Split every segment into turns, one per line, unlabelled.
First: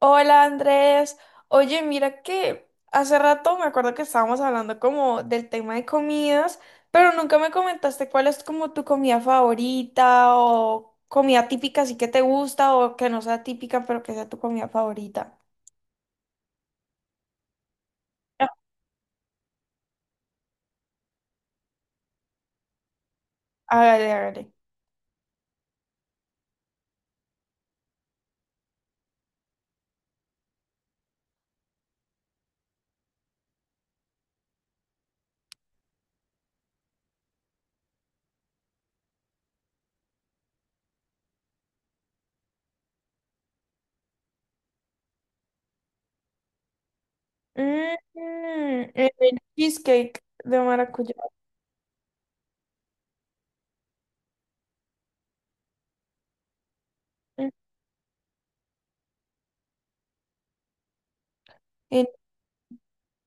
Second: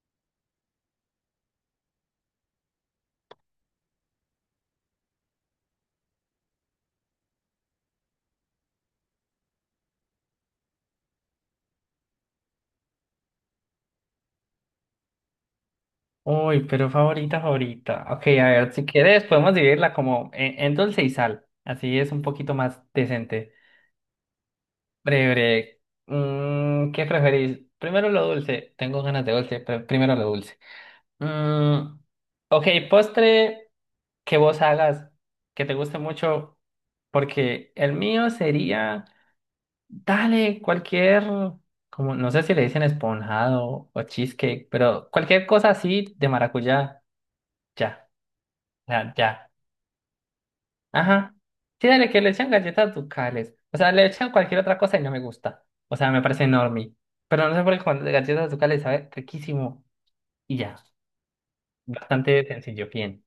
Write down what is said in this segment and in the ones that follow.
Hola Andrés, oye mira que hace rato me acuerdo que estábamos hablando como del tema de comidas, pero nunca me comentaste cuál es como tu comida favorita o comida típica sí que te gusta o que no sea típica pero que sea tu comida favorita.
Uy, pero favorita, favorita. Ok,
Ah,
a ver, si quieres podemos dividirla como en dulce y sal. Así es un poquito más decente.
hágale, hágale.
Breve, ¿qué preferís? Primero lo dulce. Tengo ganas de dulce, pero primero lo dulce. Mm, ok, postre que vos hagas, que te guste mucho, porque el mío sería, dale, cualquier, como, no sé si le dicen esponjado o cheesecake, pero cualquier cosa así de maracuyá, ya,
Mm,
ya,
el
ya.
cheesecake de maracuyá.
Ajá. Sí, dale, que le echan galletas ducales. O sea, le echan cualquier otra cosa y no me gusta. O sea, me parece enorme.
Mm.
Pero no sé por qué con galletas ducales sabe riquísimo. Y ya.
En-
Bastante sencillo, bien.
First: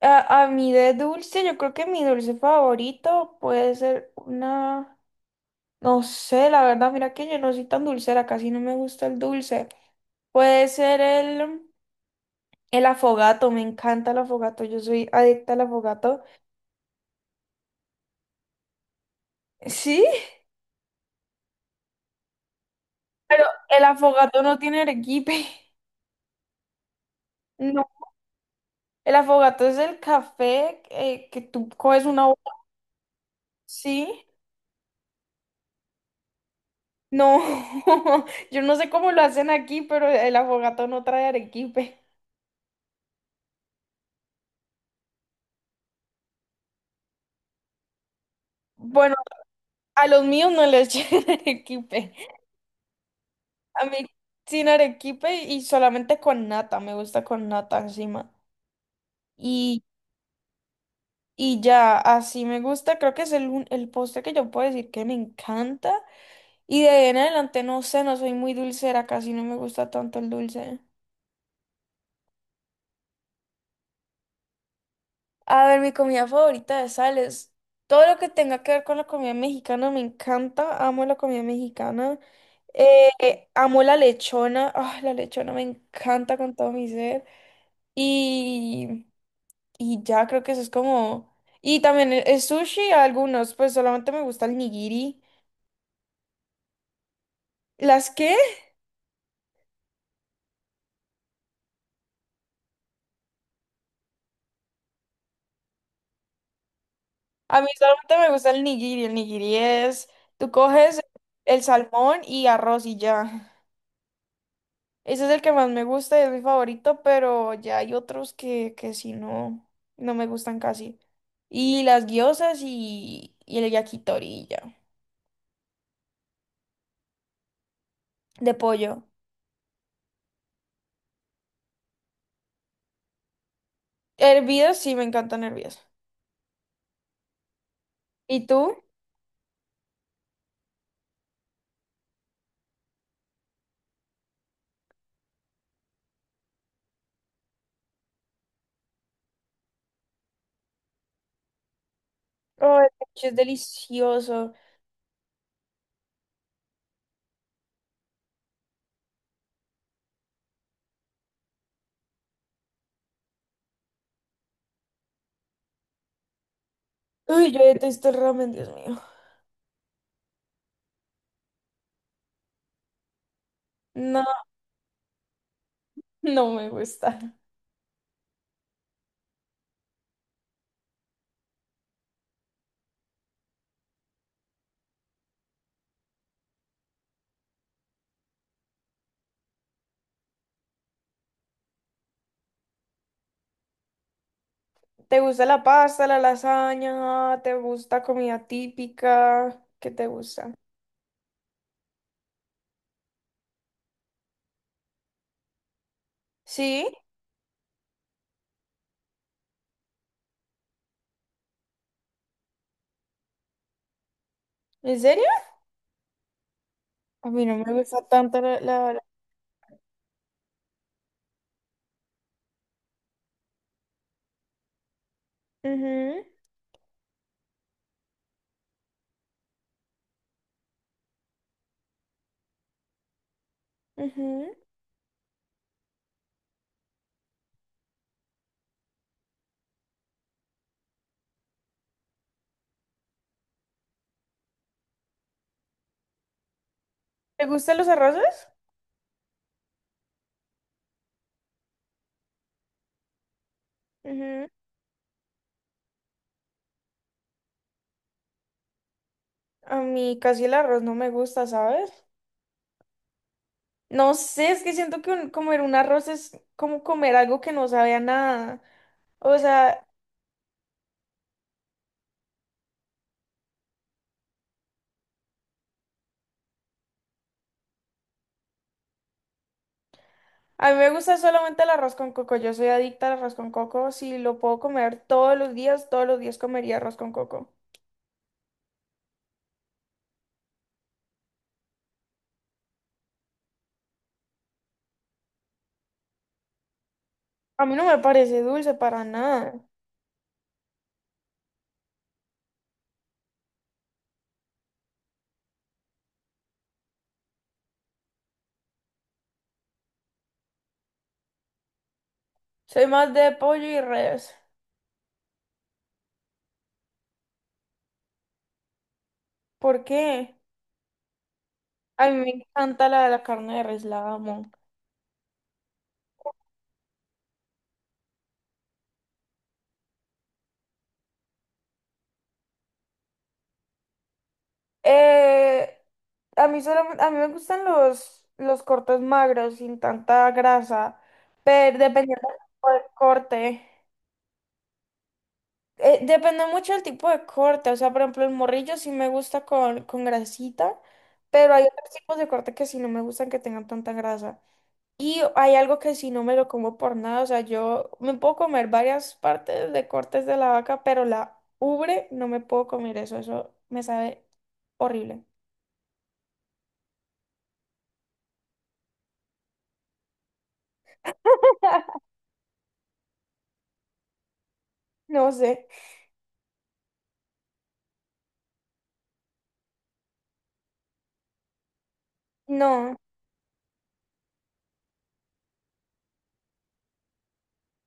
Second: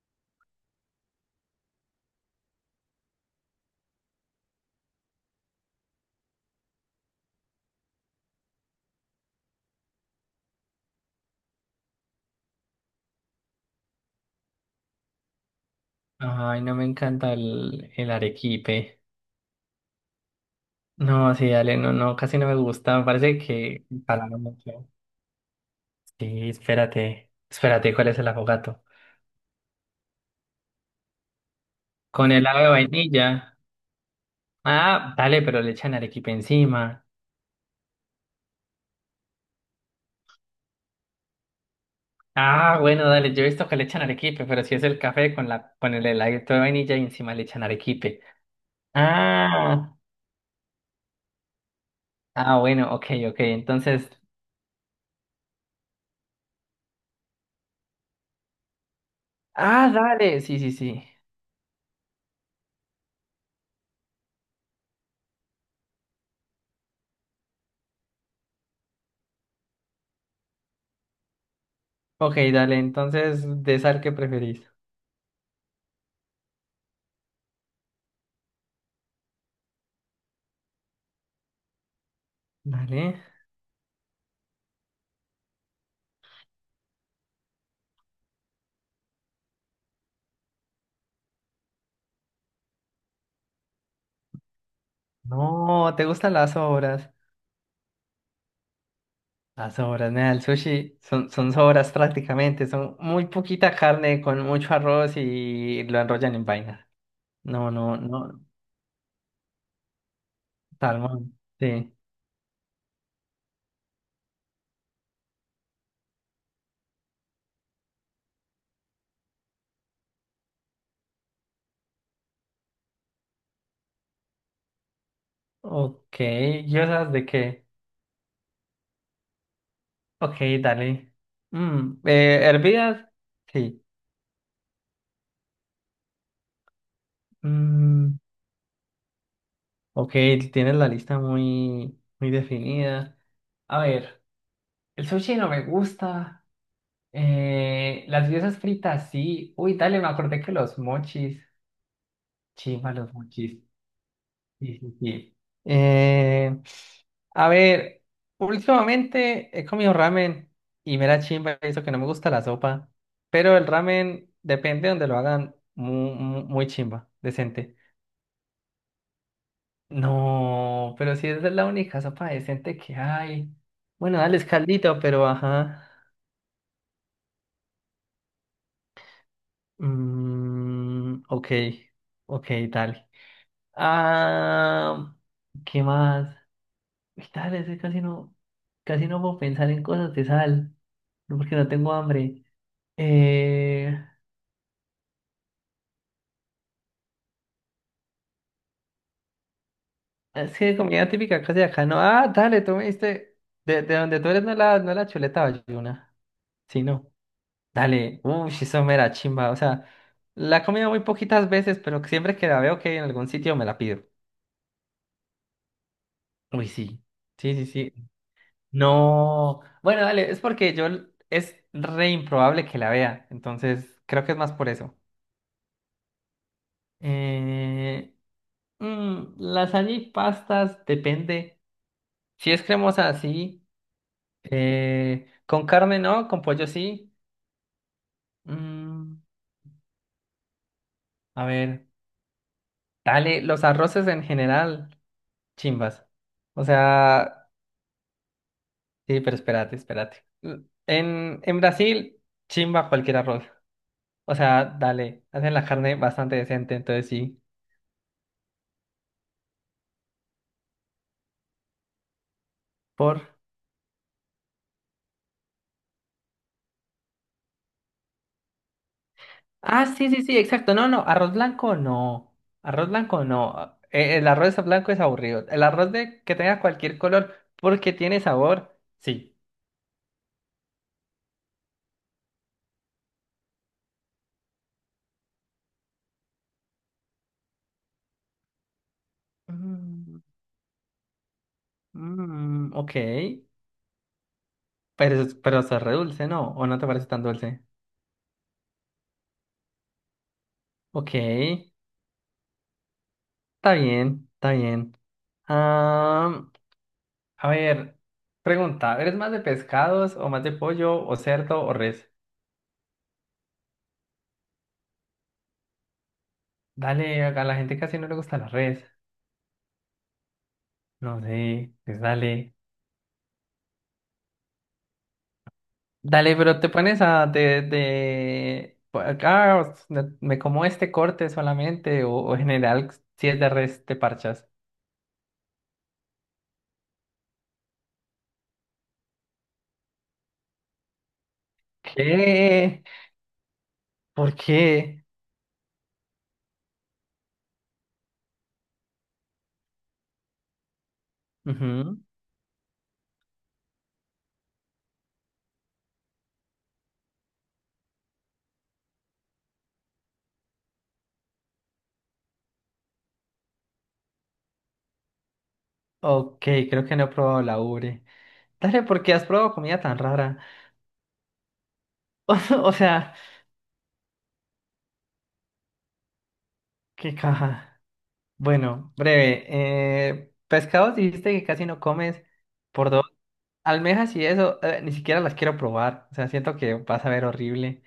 a mí de dulce, yo creo que mi dulce favorito puede ser una... No sé, la verdad, mira que yo no soy tan dulcera, casi no me gusta el dulce. Puede ser el afogato, me encanta el afogato, yo soy adicta al afogato.
Ay, no me encanta el arequipe.
Sí,
No, sí, dale, no, no, casi no me gusta. Me parece
pero el
que para no
afogato no tiene
mucho.
arequipe.
Sí, espérate.
No,
Espérate, ¿cuál es el afogato?
el afogato es el café que tú coges una...
Con helado de vainilla.
Sí,
Ah, dale, pero le echan arequipe encima.
no, yo no sé cómo lo hacen aquí, pero el afogato no trae arequipe.
Ah, bueno, dale, yo he visto que le echan arequipe, pero si es el café con la, con el heladito de vainilla y encima le echan arequipe.
Bueno,
Ah,
a los míos no les llega arequipe.
ah, bueno, ok, ok,
A mí
entonces,
sin arequipe y solamente con nata, me gusta con nata encima. Y,
ah, dale, sí, sí, sí.
y ya, así me gusta, creo que es el postre que yo puedo decir que me encanta. Y de ahí en adelante, no sé, no soy muy dulcera, casi no me gusta tanto el dulce.
Ok, dale, entonces, ¿de sal qué preferís?
A ver, mi comida favorita de sal es todo lo que tenga que ver con la comida mexicana, me encanta, amo la comida mexicana.
Dale.
Amo la lechona, ah, la lechona me encanta con todo mi ser. Y... Y ya creo que eso es como... Y también el sushi, algunos, pues solamente me gusta el nigiri.
No, ¿te gustan las sobras?
¿Las qué?
Las sobras, nada, el sushi son sobras prácticamente, son muy poquita carne con mucho arroz y lo enrollan en vaina.
A mí
No, no,
solamente me
no,
gusta el nigiri. El nigiri es, tú coges
salmón,
el
sí.
salmón y arroz y ya. Ese es el que más me gusta y es mi favorito, pero ya hay otros que sí no, no me gustan casi. Y las gyozas y el yakitori y ya.
Ok, ¿y esas de qué?
De pollo.
Ok, dale. Mm, ¿hervidas? Sí.
Hervidas, sí, me encantan hervidas.
Mm,
¿Y tú?
ok, tienes la lista muy, muy definida. A ver, el sushi no me gusta. Las guisas fritas sí. Uy, dale, me acordé que los mochis.
Oh, el
Chimba, los
sushi es
mochis.
delicioso.
Sí, sí, sí. Eh, a ver, últimamente he comido ramen y me da chimba eso que no me gusta la sopa, pero el ramen depende donde lo hagan muy, chimba,
Uy, yo
decente.
detesto el ramen, Dios mío.
No, pero si esa es la única sopa decente que hay. Bueno,
No,
dale escaldito, pero ajá.
no me gusta.
Mm, ok, ok, dale. Ah, ¿qué más? Uy, dale, es que casi no puedo pensar en cosas de sal, no, porque no tengo hambre. Eh,
¿Te gusta la pasta, la lasaña? ¿Te gusta comida típica? ¿Qué te gusta?
es que comida típica casi de acá, no. Ah, dale, tú me diste. De donde tú eres no la, no la chuleta valluna. Sí,
¿Sí?
no. Dale, uy, eso me da chimba. O sea, la he comido muy poquitas veces, pero siempre que la veo que hay en algún sitio me la pido.
¿En serio?
Uy, sí.
A mí no
Sí, sí,
me
sí.
gusta tanto la...
No. Bueno, dale, es porque yo es re improbable que la vea. Entonces, creo que es más por eso. Eh, lasaña y pastas, depende. Si es cremosa, sí.
Ujú, ujú.
Con carne, no. Con pollo, sí. Mm, a ver, dale. Los arroces en general, chimbas. O
¿Te
sea,
gustan los arroces?
sí, pero espérate, espérate. En Brasil, chimba cualquier arroz. O
Ujú.
sea, dale. Hacen la carne bastante decente, entonces sí.
A mí casi el arroz no me gusta, ¿sabes?
Por.
No sé, es que siento que comer un arroz es como comer algo que no sabe a nada. O sea,
Ah, sí, sí, sí, exacto. No, no, arroz blanco no. Arroz blanco no. El arroz blanco es aburrido. El arroz de que tenga cualquier color porque tiene sabor, sí.
a mí me gusta solamente el arroz con coco. Yo soy adicta al arroz con coco. Si lo puedo comer todos los días comería arroz con coco.
Mm, mm, ok. Pero, pero se re dulce, ¿no? ¿O no te parece tan dulce?
A mí no me parece dulce para nada.
Ok. Está bien, está bien. Ah, a ver, pregunta, ¿eres más de pescados o más de pollo o cerdo o res?
Soy más de pollo y res.
Dale, a la gente casi no le gusta la res.
¿Por qué?
No sé, pues
A mí me
dale.
encanta la carne de res, la amo.
Dale, pero te pones a de por acá o me como este corte solamente o en general si es de res te parchas.
Eh, a mí solamente, a mí me gustan los cortes magros, sin tanta grasa, pero dependiendo del tipo de
¿Qué?
corte.
¿Por qué?
Depende mucho del tipo de corte, o sea, por ejemplo, el morrillo sí me gusta con grasita, pero hay otros
Ujú.
tipos de corte que sí no me gustan que tengan tanta grasa. Y hay algo que sí no me lo como por nada, o sea, yo me puedo comer varias partes de cortes de la vaca, pero la ubre no me puedo comer eso, eso me sabe horrible.
Ok, creo que no he probado la ubre. Dale, ¿por qué has probado comida tan rara? O sea,
No sé,
qué caja. Bueno, breve. Pescados dijiste que casi no comes por
no,
dos. Almejas y eso, ni siquiera las quiero probar. O sea, siento que vas a ver horrible.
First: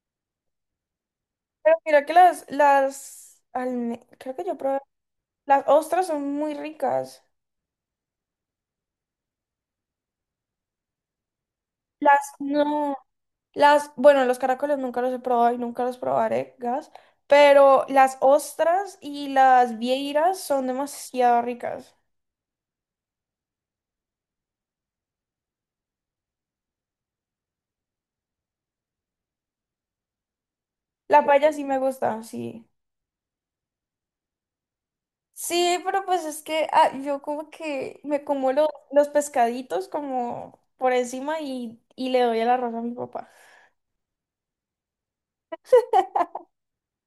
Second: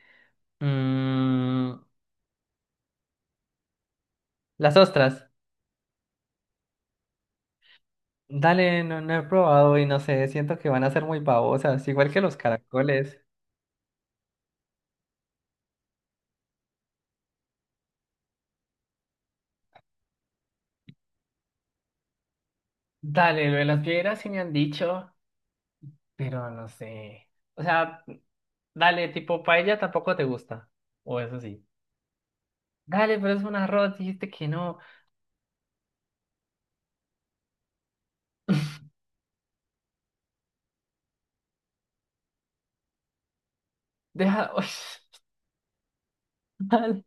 Mm,
pero mira que creo que yo
las
probé,
ostras.
las ostras son muy ricas,
Dale, no, no he probado y no sé, siento que van a ser muy babosas, igual
las
que los
no.
caracoles.
Las, bueno, los caracoles nunca los he probado y nunca los probaré, gas, pero las ostras y las vieiras son demasiado ricas.
Dale, lo de las piedras sí me han dicho, pero no sé. O sea, dale, tipo paella tampoco te gusta. O
La
eso
paella sí
sí.
me gusta, sí.
Dale, pero es un arroz, dijiste que no.
Sí, pero pues es que ah, yo como que me como los pescaditos como por encima y le doy el arroz a mi papá.
Deja. Uy, dale.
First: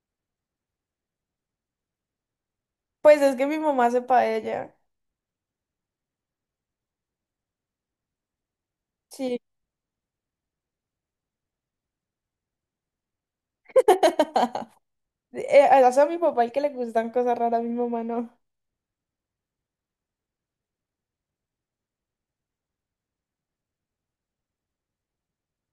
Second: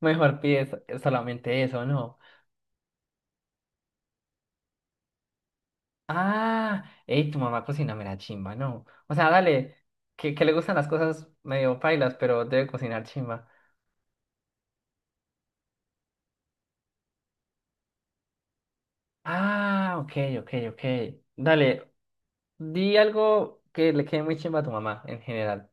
Mejor pides solamente eso, ¿no?
Pues es que mi mamá hace paella,
Ah, ey, tu mamá cocina mera chimba, ¿no? O sea,
sí.
dale, que le gustan las cosas medio pailas, pero debe cocinar chimba.
Hace a mi papá el que le gustan cosas raras, a mi mamá no.
Ah, ok, ok, ok. Dale, di algo que le quede muy chimba a tu mamá en general.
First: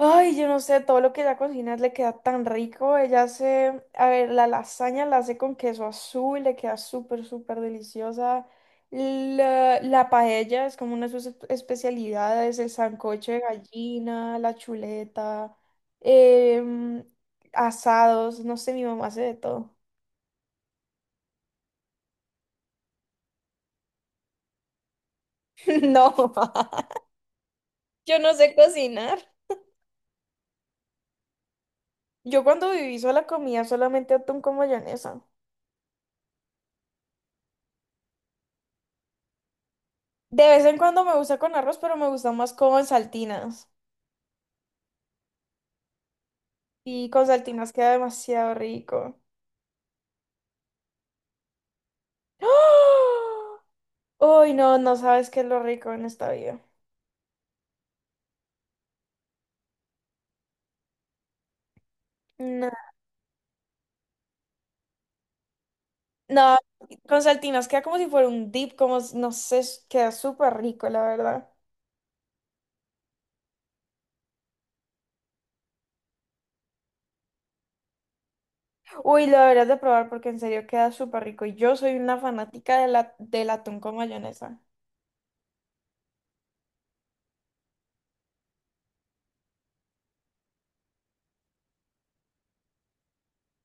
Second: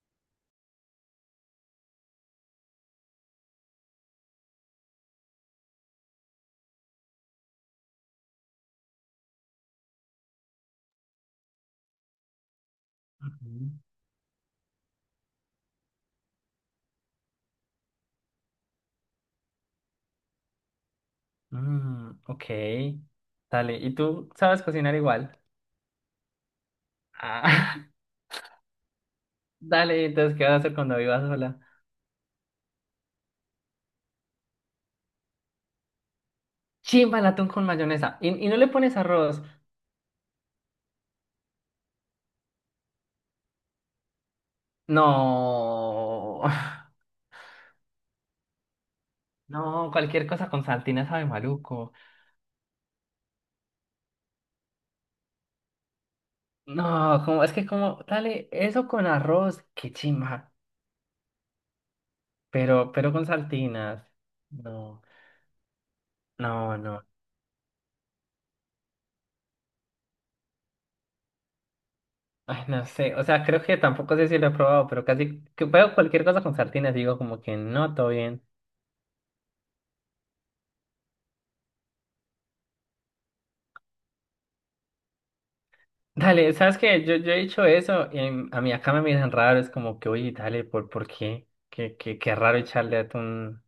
Ay, yo no sé, todo lo que ella cocina le queda tan rico. Ella hace, a ver, la lasaña la hace con queso azul, le queda súper, súper deliciosa. La paella es como una de sus especialidades, el sancocho de
Ujú.
gallina, la chuleta, em, asados, no sé, mi mamá hace de todo.
Mm, ok. Dale, ¿y tú sabes cocinar igual?
No, mamá,
Ah,
yo no sé cocinar.
dale, entonces, ¿qué vas a hacer cuando vivas sola?
Yo cuando viví sola comía solamente atún con mayonesa.
Chimba el atún con mayonesa. Y no le pones arroz?
De vez en cuando me gusta con arroz, pero me gusta más con saltinas.
No.
Y con saltinas queda demasiado rico.
No, cualquier cosa con saltina sabe maluco.
¡Ah! Uy, no, no sabes qué es lo rico en esta vida.
No, como, es que como, dale, eso con arroz, qué chimba.
No,
Pero con saltinas. No.
no,
No, no.
con saltinas queda como si fuera un dip, no sé, queda súper rico, la verdad.
Ay, no sé, o sea, creo que tampoco sé si lo he probado, pero casi que veo cualquier cosa con sardinas, digo como que no, todo bien.
Uy, lo deberías de probar porque en serio queda súper rico. Y yo soy una fanática de del atún con mayonesa.
Dale, ¿sabes qué? Yo he dicho eso y a mí acá me miran raro, es como que, oye, dale, ¿por qué? Qué, qué, qué raro echarle atún.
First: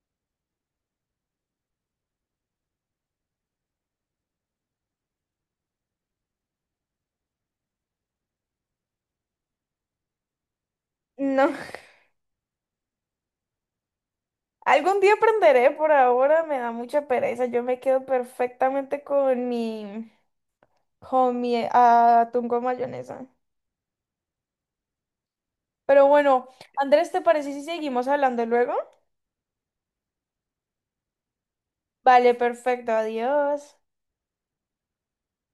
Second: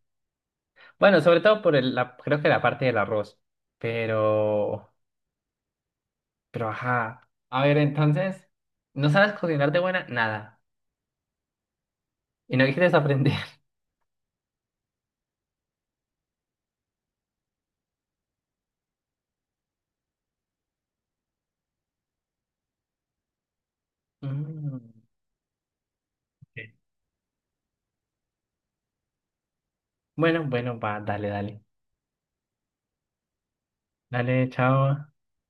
Bueno, sobre todo por la, creo que la parte del arroz, pero, pero ajá. A ver, entonces, ¿no sabes cocinar de buena? Nada.
No,
¿Y no quieres aprender?
algún día aprenderé, por ahora me da mucha pereza. Yo me quedo perfectamente con mi atún con mayonesa.
Mm,
Pero bueno,
ok.
Andrés, ¿te parece si seguimos hablando luego?
Bueno, bueno, va, dale, dale.
Vale, perfecto, adiós.
Dale, chao.